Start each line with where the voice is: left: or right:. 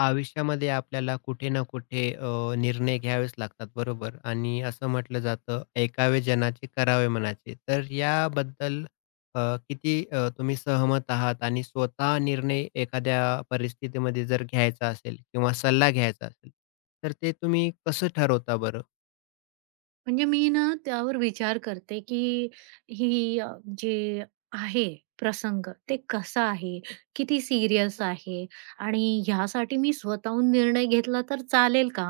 left: आयुष्यामध्ये आपल्याला कुठे ना कुठे निर्णय घ्यावेच लागतात बरोबर. आणि असं म्हटलं जातं ऐकावे जनाचे करावे मनाचे तर याबद्दल अ, किती तुम्ही सहमत आहात आणि स्वतः निर्णय एखाद्या परिस्थितीमध्ये जर घ्यायचा असेल किंवा सल्ला घ्यायचा असेल तर ते तुम्ही कसं ठरवता बरं?
right: म्हणजे मी ना त्यावर विचार करते, की ही जे आहे प्रसंग, ते कसा आहे, किती सीरियस आहे आणि ह्यासाठी मी स्वतःहून निर्णय घेतला तर चालेल का?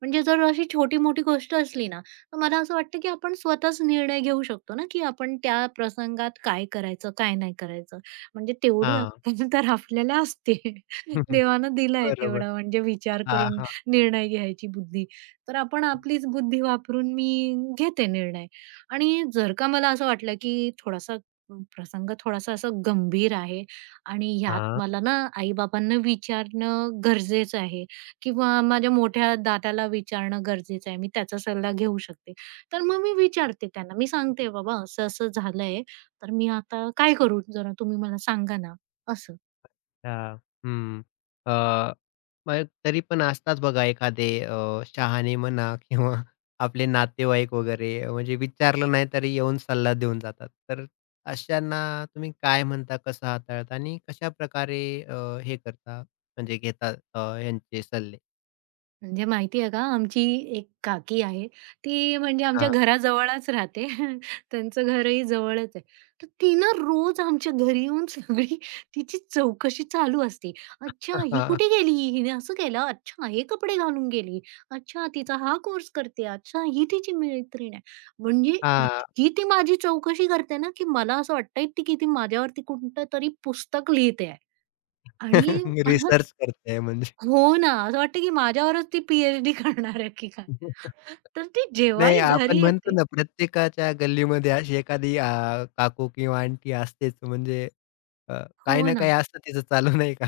right: म्हणजे जर अशी छोटी-मोठी गोष्ट असली ना, तर मला असं वाटतं, की आपण स्वतःच निर्णय घेऊ शकतो ना, की आपण त्या प्रसंगात काय करायचं, काय नाही करायचं. म्हणजे तेवढी
left: हां.
right: अक्कल तर आपल्याला असते. देवानं दिलाय
left: बरोबर.
right: तेवढा म्हणजे विचार
left: हां,
right: करून
left: हां,
right: निर्णय घ्यायची बुद्धी. तर आपण आपलीच बुद्धी वापरून मी घेते निर्णय आणि जर का मला असं वाटलं की थोडासा प्रसंग थोडासा असा गंभीर आहे आणि ह्यात
left: हां.
right: मला ना आई-बाबांना विचारणं गरजेचं आहे किंवा माझ्या मोठ्या दादाला विचारणं गरजेचं आहे. मी त्याचा सल्ला घेऊ शकते. तर मग मी विचारते त्यांना. मी सांगते, "बाबा असं-असं झालंय, तर मी आता काय करू? जरा तुम्ही मला सांगा ना." असं.
left: अच्छा. हं. अ, मग तरी पण असतात बघा एखादे शहाणे म्हणा किंवा आपले नातेवाईक वगैरे म्हणजे विचारलं नाही तरी येऊन सल्ला देऊन जातात. तर अशांना तुम्ही काय म्हणता, कसं हाताळता आणि कशाप्रकारे हे करता म्हणजे घेता ह्यांचे सल्ले?
right: म्हणजे माहिती आहे का, आमची एक काकी आहे, ती म्हणजे आमच्या
left: हां.
right: घराजवळच राहते. त्यांचं घरही जवळच आहे. तर ती ना रोज आमच्या घरी येऊन सगळी तिची चौकशी चालू असते. "अच्छा, ही
left: हां.
right: कुठे गेली? हिने असं केलं. अच्छा, हे कपडे घालून गेली. अच्छा, तिचा हा कोर्स करते. अच्छा, ही तिची मैत्रीण आहे." म्हणजे इतकी ती माझी चौकशी करते ना, की मला असं वाटतंय, ती माझ्यावरती कोणतंतरी पुस्तक लिहिते आहे. आणि
left: रिसर्च करताय म्हणजे.
right: हो ना, असं वाटतं की माझ्यावरच ती पी-एच-डी करणार आहे की काय. तर ती
left: नाही,
right: जेव्हाही
left: आपण
right: घरी
left: म्हणतो
right: येते
left: ना, प्रत्येकाच्या गल्लीमध्ये अशी एखादी काकू किंवा आंटी असतेच. म्हणजे अ, काही
right: हो
left: ना काही
right: ना.
left: असतं तिचं चालू, नाही का?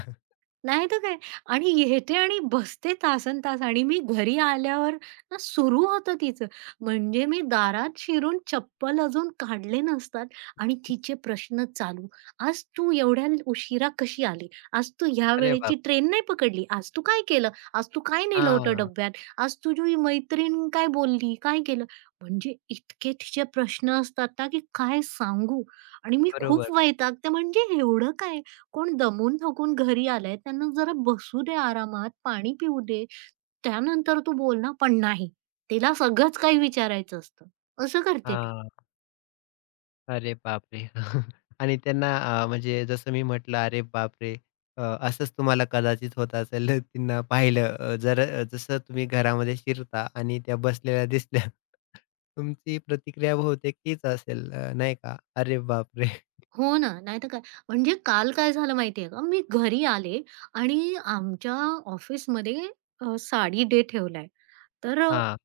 right: नाही तर काय आणि येते आणि बसते तासनतास आणि मी घरी आल्यावर ना सुरू होतं तिचं. म्हणजे मी दारात शिरून चप्पल अजून काढले नसतात आणि तिचे प्रश्न चालू. "आज तू एवढ्या उशिरा कशी आली? आज तू ह्या
left: अरे
right: वेळेची
left: बापरे!
right: ट्रेन नाही पकडली? आज तू काय केलं? आज तू काय नेलं होतं
left: हां,
right: डब्यात? आज तुझी मैत्रीण काय बोलली? काय केलं?" म्हणजे इतके तिचे प्रश्न असतात ना, की काय सांगू? आणि मी खूप
left: बरोबर.
right: वैतागते म्हणजे एवढं काय? कोण दमून-थकून घरी आलंय, त्यांना जरा बसू दे आरामात, पाणी पिऊ दे, त्यानंतर तू बोल ना. पण नाही, तिला सगळंच काही विचारायचं असतं. असं करते ती.
left: हां. अरे बापरे! आणि त्यांना म्हणजे जसं मी म्हटलं, "अरे बापरे!" अ, असंच तुम्हाला कदाचित होत असेल. त्यांना पाहिलं जर जसं तुम्ही घरामध्ये शिरता आणि त्या बसलेल्या दिसल्या, तुमची प्रतिक्रिया बहुतेक हीच असेल, नाही का? "अरे बापरे!"
right: हो ना, नाहीतर काय. म्हणजे काल काय झालं माहिती आहे का, मी घरी आले आणि आमच्या ऑफिसमध्ये साडी डे ठेवलाय. तर अ,
left: हां,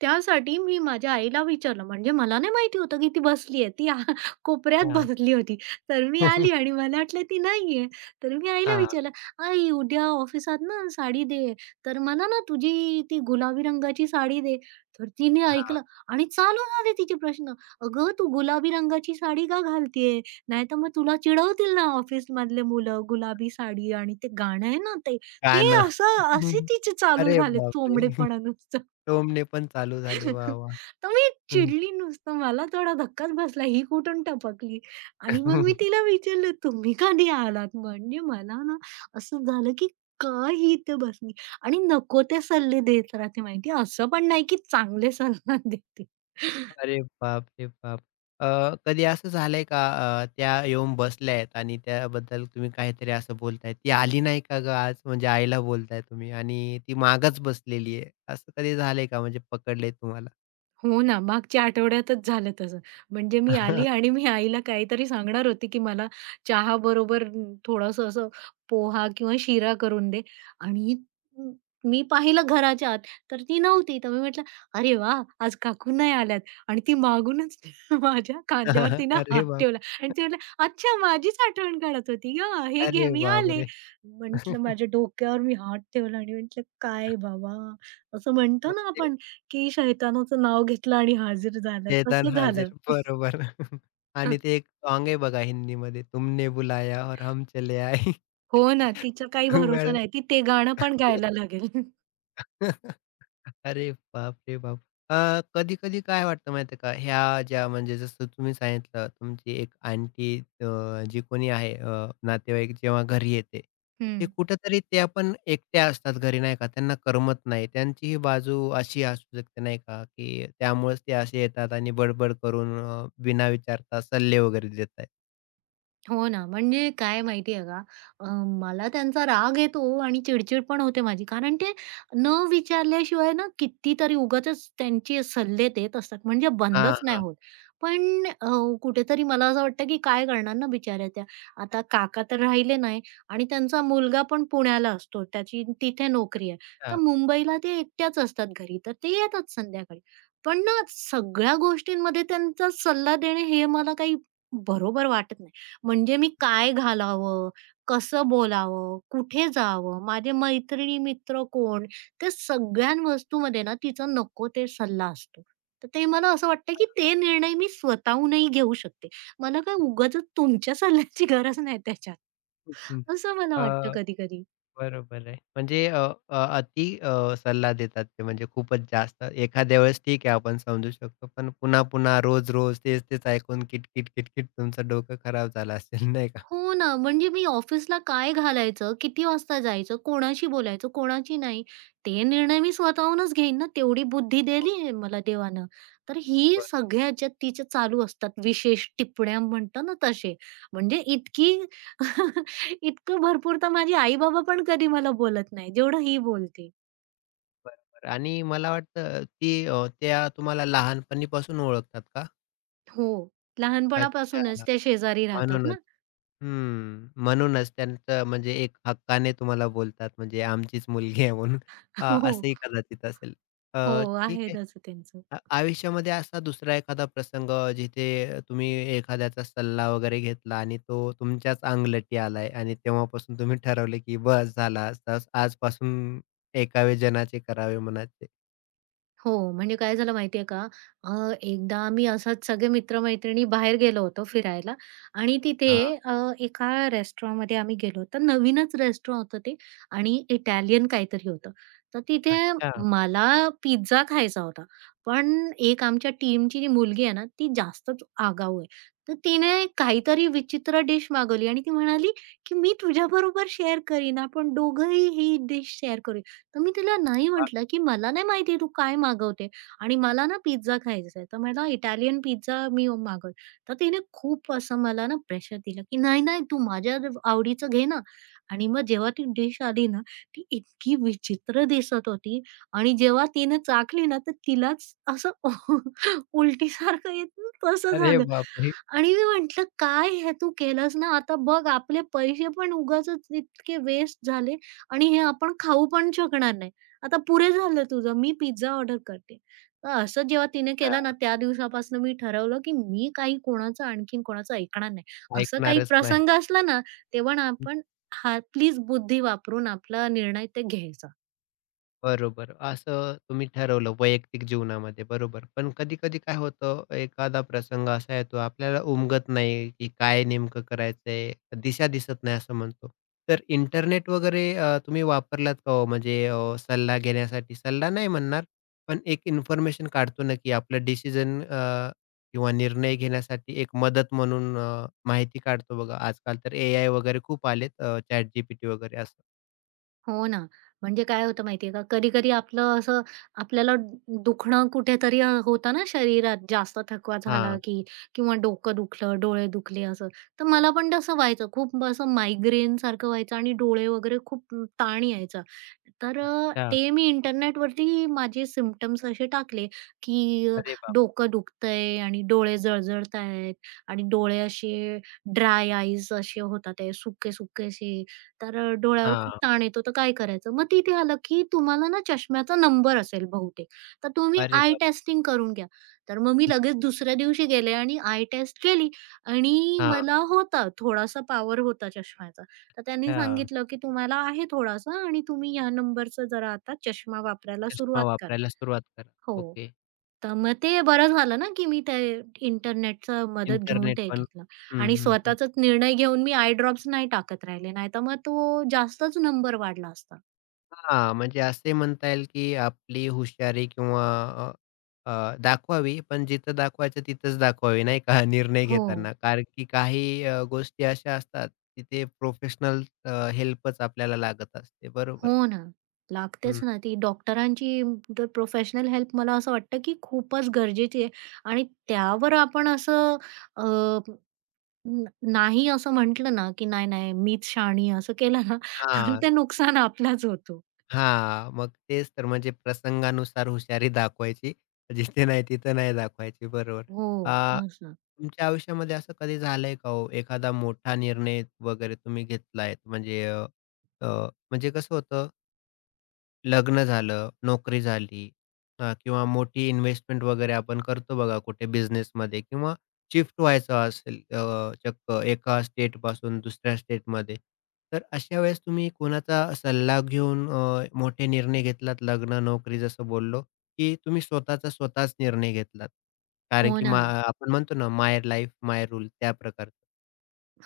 right: त्यासाठी मी माझ्या आईला विचारलं, म्हणजे मला नाही माहिती होतं की ती बसली आहे. ती कोपऱ्यात
left: हां.
right: बसली होती. तर मी आली आणि मला वाटलं ती नाही तर मी आईला
left: हां.
right: विचारलं, "आई, उद्या ऑफिसात ना साडी डे तर मला ना तुझी ती गुलाबी रंगाची साडी दे." तर तिने
left: हां,
right: ऐकलं आणि चालू झाले तिचे प्रश्न. "अगं, तू गुलाबी रंगाची साडी का घालतीये? नाहीतर मग तुला चिडवतील ना ऑफिसमधले मुलं, गुलाबी साडी आणि ते गाणं आहे ना ते, ते
left: गाणं.
right: असं असे तिचे चालू
left: अरे
right: झाले
left: बापरे!
right: चोंबडेपणा नुसतं.
left: टोमणे पण चालू झाले. वाह! वाह!
right: तर मी
left: हं.
right: चिडली नुसतं. मला थोडा धक्काच बसला, ही कुठून टपकली? आणि मग मी तिला विचारलं, "तुम्ही कधी आलात?" म्हणजे मला ना असं झालं, की का ही इथे बसली? आणि नको ते सल्ले देत राहते माहिती असं पण नाही की चांगले सल्ला देते.
left: अरे बाप रे बाप! कधी असं झालंय का त्या येऊन बसल्या आहेत आणि त्याबद्दल तुम्ही काहीतरी असं बोलताय, "ती आली नाही का गं आज?" म्हणजे आईला बोलताय तुम्ही आणि ती मागच बसलेली आहे. असं कधी झालंय का म्हणजे पकडलंय तुम्हाला?
right: हो ना, मागच्या आठवड्यातच झालं तसं. म्हणजे मी आली आणि मी आईला काहीतरी सांगणार होती, की मला चहाबरोबर थोडंसं असं पोहा किंवा शिरा करून दे आणि म मी पाहिलं घराच्या आत, तर ती नव्हती. तर मी म्हटलं, "अरे वाह! आज काकू नाही आल्यात." आणि ती मागूनच माझ्या खांद्यावर तिनं
left: अरे
right: हात
left: बाप!
right: ठेवला आणि ती म्हटली, "अच्छा, माझीच आठवण काढत होती का? हे घे,
left: अरे
right: मी आले."
left: बापरे!
right: म्हटलं, माझ्या डोक्यावर मी हात ठेवला आणि म्हटलं, "काय बाबा?" असं म्हणतो
left: मग
right: ना
left: ते
right: आपण, की शैतानाचं नाव घेतलं आणि हाजीर झालं,
left: शैतान
right: तसं
left: हाजीर
right: झालं.
left: बरोबर.
right: अ,
left: आणि ते एक साँग आहे बघा हिंदीमध्ये तुमने बुलाया और हम चले आए.
right: हो ना. तिचा काही भरोसा
left: मॅडम
right: नाही. ती ते गाणं पण गायला लागेल.
left: अरे बाप रे बाप! कधी-कधी काय वाटतं माहिती आहे का, ह्या ज्या म्हणजे जसं तुम्ही सांगितलं तुमची एक आंटी जी कोणी आहे नातेवाईक जेव्हा घरी येते, ते
right: हं.
left: कुठेतरी त्या पण एकट्या असतात घरी नाही का, त्यांना करमत नाही. त्यांची ही बाजू अशी असू शकते नाही का, की त्यामुळेच ते असे येतात आणि बडबड करून बिना विचारता सल्ले वगैरे देत आहेत.
right: हो ना, म्हणजे काय माहिती आहे का, अ, मला त्यांचा राग येतो आणि चिडचिड पण होते माझी. कारण ते न विचारल्याशिवाय ना कितीतरी उगाचच त्यांचे सल्ले देत असतात. म्हणजे
left: हां,
right: बंदच नाही
left: हां.
right: होत. पण कुठेतरी मला असं वाटतं की काय करणार ना बिचाऱ्या त्या. आता काका तर राहिले नाही आणि त्यांचा मुलगा पण पुण्याला असतो. त्याची तिथे नोकरी आहे. तर
left: अच्छा.
right: मुंबईला ते एकट्याच असतात घरी. तर ते येतात संध्याकाळी. पण ना सगळ्या गोष्टींमध्ये त्यांचा सल्ला देणे हे मला काही बरोबर वाटत नाही. म्हणजे मी काय घालावं? कसं बोलावं? कुठे जावं? माझे मैत्रिणी, मित्र कोण? ते सगळ्या वस्तूमध्ये ना तिचा नको ते सल्ला असतो. तर ते मला असं वाटतं, की ते निर्णय मी स्वतःहूनही घेऊ शकते. मला काय उगाचच तुमच्या सल्ल्याची गरज नाही त्याच्यात,
left: हं,
right: असं मला वाटतं कधी-कधी.
left: बरोबर आहे. म्हणजे अ, अ, अति सल्ला देतात ते म्हणजे खूपच जास्त. एखाद्या वेळेस ठीक आहे आपण समजू शकतो, पण पुन्हा-पुन्हा, रोज-रोज तेच-तेच ऐकून किटकिट, किटकिट तुमचं डोकं खराब झालं असेल नाही का?
right: हो ना, म्हणजे मी ऑफिसला काय घालायचं, किती वाजता जायचं, कोणाशी बोलायचं, कोणाशी नाही, ते निर्णय मी स्वतःहूनच घेईन ना, तेवढी बुद्धी
left: हो,
right: दिली मला देवानं. तर ही
left: बरं,
right: सगळ्याच्या तिच्या चालू असतात विशेष टिप्पण्या म्हणतो ना तसे. म्हणजे इतकं भरपूर तर माझे आई-बाबा पण कधी मला बोलत नाही, जेवढं ही बोलते.
left: बरं, बरं. आणि मला वाटतं, की त्या तुम्हाला लहानपणीपासून ओळखतात का?
right: हो,
left: अच्छा.
right: लहानपणापासूनच ते शेजारी राहतात
left: म्हणूनच.
right: ना.
left: हं. म्हणूनच त्यांचं म्हणजे एक हक्काने तुम्हाला बोलतात म्हणजे आमचीच मुलगी आहे म्हणून. अ,
right: हो,
left: असंही कदाचित असेल. अ,
right: हो,
left: ठीक
right: आहे
left: आहे.
right: तसं त्यांचं.
left: आयुष्यामध्ये असा दुसरा एखादा प्रसंग जिथे तुम्ही एखाद्याचा सल्ला वगैरे घेतला आणि तो तुमच्याच अंगलटी आलाय आणि तेव्हापासून तुम्ही ठरवले की बस झाला आता आजपासून ऐकावे जनाचे करावे मनाचे.
right: हो, म्हणजे काय झालं माहितीये का, अ, एकदा आम्ही असंच सगळे मित्र-मैत्रिणी बाहेर गेलो होतो फिरायला आणि तिथे
left: हां.
right: अ, एका रेस्टॉरंटमध्ये आम्ही गेलो होतो. नवीनच रेस्टॉरंट होतं ते आणि इटालियन काहीतरी होतं. तर तिथे
left: अच्छा.
right: मला पिझ्झा खायचा होता. पण एक आमच्या टीमची जी मुलगी आहे ना, ती जास्तच आगाऊ आहे. तर तिने काहीतरी विचित्र डिश मागवली आणि ती म्हणाली, की "मी तुझ्याबरोबर शेअर करीन. आपण दोघंही ही डिश शेअर करू." तर मी तिला नाही म्हटलं, की "मला नाही माहिती तू काय मागवते आणि मला ना पिझ्झा खायचा आहे, तर मला इटालियन पिझ्झा मी मागवला." तर तिने खूप असं मला ना प्रेशर दिलं, की "नाही, नाही तू माझ्या आवडीचं घे ना." आणि मग जेव्हा ती डिश आली ना, ती इतकी विचित्र दिसत होती आणि जेव्हा तिने चाखली ना, तर तिलाच असं उलटीसारखं येतं तसं
left: अरे
right: झालं
left: बापरे!
right: आणि मी म्हटलं, "काय हे तू केलंस ना, आता बघ आपले पैसे पण उगाचच इतके वेस्ट झाले आणि हे आपण खाऊ पण शकणार नाही. आता पुरे झालं तुझं, मी पिझ्झा ऑर्डर करते. तर असं जेव्हा तिने केलं ना,
left: अच्छा.
right: त्या दिवसापासून मी ठरवलं, की मी काही कोणाचं आणखीन कोणाचं ऐकणार नाही. असं काही
left: ऐकणारच नाही.
right: प्रसंग असला ना, तेव्हा ना आपण हा प्लीज बुद्धी वापरून आपला निर्णय ते घ्यायचा.
left: बरोबर. असं तुम्ही ठरवलं वैयक्तिक जीवनामध्ये बरोबर. पण कधी-कधी काय होतं एखादा प्रसंग असा येतो आपल्याला उमगत नाही, की काय नेमकं करायचंय, दिशा दिसत नाही असं म्हणतो. तर इंटरनेट वगैरे तुम्ही वापरलात का हो? म्हणजे सल्ला घेण्यासाठी सल्ला नाही म्हणणार, पण एक इन्फॉर्मेशन काढतो ना, की आपलं डिसिजन किंवा निर्णय घेण्यासाठी एक मदत म्हणून माहिती काढतो बघा. आजकाल तर एआय वगैरे खूप आलेत ChatGPT वगैरे असं.
right: हो ना. म्हणजे काय होतं माहितीये का, कधी-कधी आपलं असं आपल्याला दुखणं कुठेतरी होतं ना शरीरात, जास्त थकवा झाला
left: हां.
right: की किंवा डोकं दुखलं, डोळे दुखले असं. तर मला पण तसं व्हायचं. खूप असं मायग्रेनसारखं व्हायचं आणि डोळे वगैरे खूप ताण यायचा. तर
left: अच्छा.
right: ते मी इंटरनेटवरती माझे सिम्प्टम्स असे टाकले की अ,
left: अरे बाप!
right: डोकं दुखतंय आणि डोळे जळजळतायत आणि डोळे असे ड्राय आईज असे होतात सुके-सुके असे. तर डोळ्यावर खूप
left: हां.
right: ताण येतो तर काय करायचं? मग तिथे आलं की तुम्हाला ना चष्म्याचा नंबर असेल बहुतेक, तर तुम्ही
left: अरे
right: आय
left: बापरे!
right: टेस्टिंग करून घ्या. तर मग मी लगेच दुसऱ्या दिवशी गेले आणि आय टेस्ट केली आणि
left: हां.
right: मला होता थोडासा पॉवर होता चष्म्याचा. तर त्यांनी
left: हां.
right: सांगितलं की तुम्हाला आहे थोडासा आणि तुम्ही ह्या नंबरचा जरा आता चष्मा वापरायला
left: चष्मा
right: सुरुवात करा.
left: वापरायला सुरुवात करा.
right: हो.
left: ओके.
right: तर मग ते बरं झालं ना, की मी ते इंटरनेटचा मदत घेऊन
left: इंटरनेट
right: ते
left: पण
right: घेतलं
left: हं,
right: आणि
left: हं, हं.
right: स्वतःचाच निर्णय घेऊन मी आय ड्रॉप्स नाही टाकत राहिले, नाहीतर मग तो जास्तच नंबर वाढला असता.
left: हां, म्हणजे असे म्हणता येईल की आपली हुशारी किंवा अ, अ, दाखवावी, पण जिथं दाखवायचं तिथंच दाखवावी, नाही का? निर्णय
right: हो,
left: घेताना. कारण की काही गोष्टी अशा असतात, तिथे प्रोफेशनल हेल्पच आपल्याला लागत असते. बरोबर.
right: हो ना.
left: हं.
right: लागतेच ना ती डॉक्टरांची प्रोफेशनल हेल्प मला असं वाटतं, की खूपच गरजेची आहे आणि त्यावर आपण असं अ, न नाही असं म्हटलं ना, की "नाही, नाही, मीच शहाणी" असं केलं ना, तर
left: हां.
right: ते नुकसान आपलाच होतो.
left: हां, मग तेच तर म्हणजे प्रसंगानुसार हुशारी दाखवायची. जिथे नाही तिथे नाही दाखवायची. बरोबर.
right: हो,
left: अ,
right: असं.
left: तुमच्या आयुष्यामध्ये असं कधी झालंय का हो, एखादा मोठा निर्णय वगैरे तुम्ही घेतलाय म्हणजे अ, अ, म्हणजे कसं होतं लग्न झालं, नोकरी झाली किंवा मोठी इन्व्हेस्टमेंट वगैरे आपण करतो बघा कुठे बिझनेसमध्ये किंवा शिफ्ट व्हायचं असेल चक्क एका स्टेटपासून दुसऱ्या स्टेटमध्ये. तर अशा वेळेस तुम्ही कोणाचा सल्ला घेऊन मोठे निर्णय घेतलात लग्न, नोकरी जसं बोललो, की तुम्ही स्वतःचा स्वतःच निर्णय घेतलात? कारण
right: हो
left: की
right: ना.
left: आपण म्हणतो ना माय लाईफ माय रूल त्या प्रकारचं.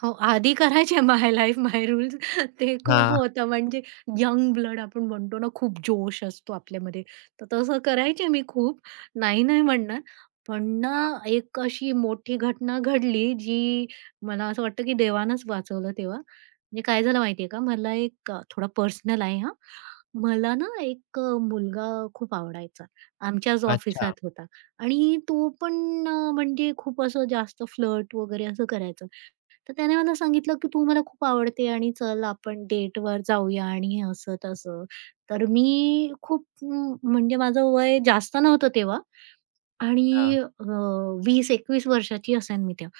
right: हो, आधी करायचे माय लाईफ माय रूल्स ते खूप
left: हां.
right: होतं म्हणजे यंग ब्लड आपण म्हणतो ना, खूप जोश असतो आपल्यामध्ये. तर तसं करायचे मी खूप, नाही, नाही म्हणणार. पण ना, एक अशी मोठी घटना घडली, जी मला असं वाटतं की देवानंच वाचवलं तेव्हा. म्हणजे काय झालं माहिती का, मला एक थोडा पर्सनल आहे हां. मला ना, एक मुलगा खूप आवडायचा. आमच्याच
left: अच्छा.
right: ऑफिसात होता आणि तो पण म्हणजे खूप असं जास्त फ्लर्ट वगैरे असं करायचा. तर त्याने मला सांगितलं, की "तू मला खूप आवडते आणि चल आपण डेटवर जाऊया" आणि असं-तसं. तर मी खूप म्हणजे माझं वय जास्त नव्हतं तेव्हा आणि
left: हां.
right: 20-21 वर्षाची असेन मी तेव्हा.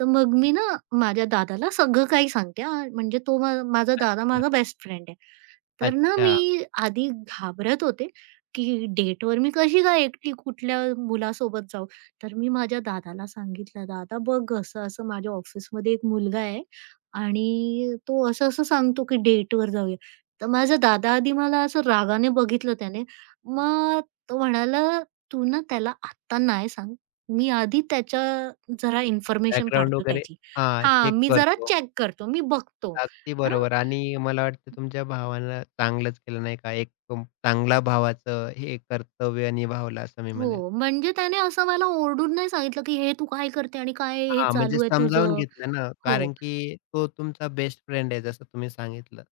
right: तर मग मी ना माझ्या दादाला सगळं काही सांगते हां, म्हणजे तो माझा दादा
left: अच्छा.
right: माझा बेस्ट फ्रेंड आहे. तर ना मी
left: अच्छा.
right: आधी घाबरत होते, की डेटवर मी कशी काय एकटी कुठल्या मुलासोबत जाऊ? तर मी माझ्या दादाला सांगितलं, "दादा बघ असं-असं माझ्या ऑफिसमध्ये एक मुलगा आहे आणि तो असं-असं सांगतो, की डेटवर जाऊया." तर माझा दादा आधी मला असं रागाने बघितलं त्याने. मग तो म्हणाला, "तू ना त्याला आत्ता नाही सांग. मी आधी त्याच्या जरा इन्फॉर्मेशन
left: बॅकग्राऊंड
right: काढतो
left: वगैरे
right: त्याची.
left: हां,
right: हां,
left: चेक
right: मी जरा
left: करतो.
right: चेक करतो, मी बघतो."
left: अगदी बरोबर आणि मला वाटतं तुमच्या भावानं चांगलंच केलं नाही का? एक चांगला भावाचं हे कर्तव्य निभावलं असं मी म्हणेल.
right: हो, म्हणजे त्याने असं मला ओरडून नाही सांगितलं, की "हे तू काय करते आणि काय हे
left: हां, म्हणजे
right: चालू आहे
left: समजावून
right: तुझं?"
left: घेतलं ना,
right: हो.
left: कारण की तो तुमचा बेस्ट फ्रेंड आहे जसं तुम्ही सांगितलं.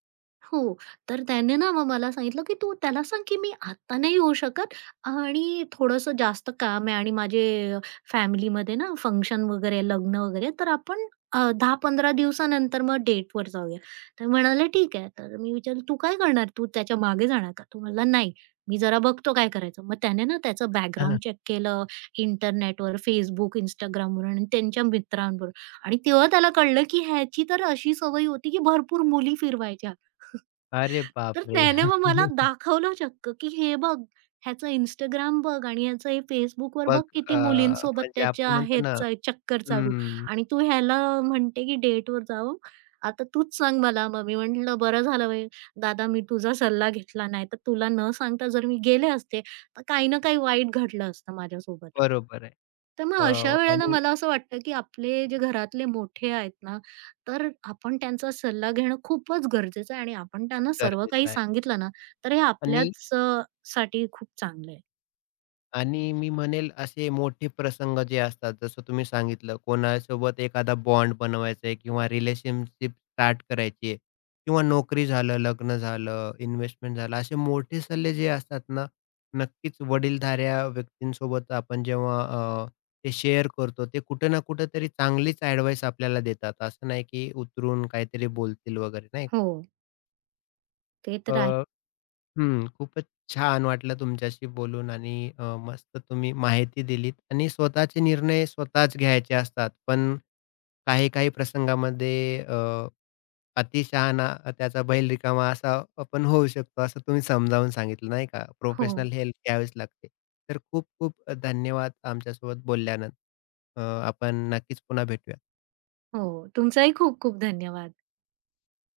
right: हो. तर त्याने ना मग मला सांगितलं, की "तू त्याला सांग, की मी आता नाही येऊ शकत आणि थोडंसं जास्त काम आहे आणि माझे फॅमिलीमध्ये ना फंक्शन वगैरे, लग्न वगैरे, तर आपण 10-15 दिवसानंतर मग डेटवर जाऊया." तर म्हणाले, "ठीक आहे." तर मी विचारलं, "तू काय करणार? तू त्याच्या मागे जाणार का?" तो म्हणाला, "नाही, मी जरा बघतो काय करायचं." मग त्याने ना त्याचं
left: हां.
right: बॅकग्राऊंड चेक केलं इंटरनेटवर, Facebook, Instagramवर आणि त्यांच्या मित्रांवर आणि तेव्हा त्याला कळलं, की ह्याची तर अशी सवय होती, की भरपूर मुली फिरवायची.
left: अरे
right: तर
left: बापरे!
right: त्याने मग मला दाखवलं चक्क, की "हे बघ, ह्याचं Instagram बघ आणि ह्याचं हे Facebookवर
left: मग
right: बघ
left: अ,
right: किती मुलींसोबत
left: म्हणजे
right: त्याच्या
left: आपण म्हणतो
right: आहेत
left: ना
right: चक्कर चालू
left: हं,
right: आणि तू ह्याला म्हणते की डेटवर जावं. आता तूच सांग मला." मग मी म्हटलं, "बरं झालं बाई दादा मी तुझा सल्ला घेतला. नाहीतर तुला न सांगता जर मी गेले असते, तर काही ना काही वाईट घडलं असतं माझ्यासोबत."
left: बरोबर आहे.
right: तर मग
left: अ,
right: अशा वेळेला
left: आणि
right: मला असं वाटतं, की आपले जे घरातले मोठे आहेत ना, तर आपण त्यांचा सल्ला घेणं खूपच गरजेचं आहे आणि आपण त्यांना सर्व
left: गरजेचं
right: काही
left: आहे.
right: सांगितलं ना, तर हे
left: आणि
right: आपल्याच साठी खूप चांगलं आहे.
left: आणि मी म्हणेल असे मोठे प्रसंग जे असतात जसं तुम्ही सांगितलं कोणासोबत एखादा बॉन्ड बनवायचा आहे किंवा रिलेशनशिप स्टार्ट करायची आहे किंवा नोकरी झालं, लग्न झालं, इन्व्हेस्टमेंट झालं असे मोठे सल्ले जे असतात ना, नक्कीच वडीलधाऱ्या व्यक्तींसोबत आपण जेव्हा ते शेअर करतो ते कुठे ना कुठेतरी चांगलीच ॲडवाईस आपल्याला देतात. असं नाही की उतरून काहीतरी बोलतील वगैरे नाही का?
right: हो, ते तर आहे.
left: हं, खूपच छान वाटलं तुमच्याशी बोलून आणि मस्त तुम्ही माहिती दिलीत आणि स्वतःचे निर्णय स्वतःच घ्यायचे असतात. पण काही-काही प्रसंगामध्ये अतिशहाणा त्याचा बैल रिकामा असा आपण होऊ शकतो, असं तुम्ही समजावून सांगितलं नाही का?
right: हो,
left: प्रोफेशनल हेल्प घ्यावीच लागते. तर खूप-खूप धन्यवाद आमच्यासोबत बोलल्यानं. अ, आपण नक्कीच पुन्हा भेटूया.
right: हो. तुमचाही खूप खूप धन्यवाद.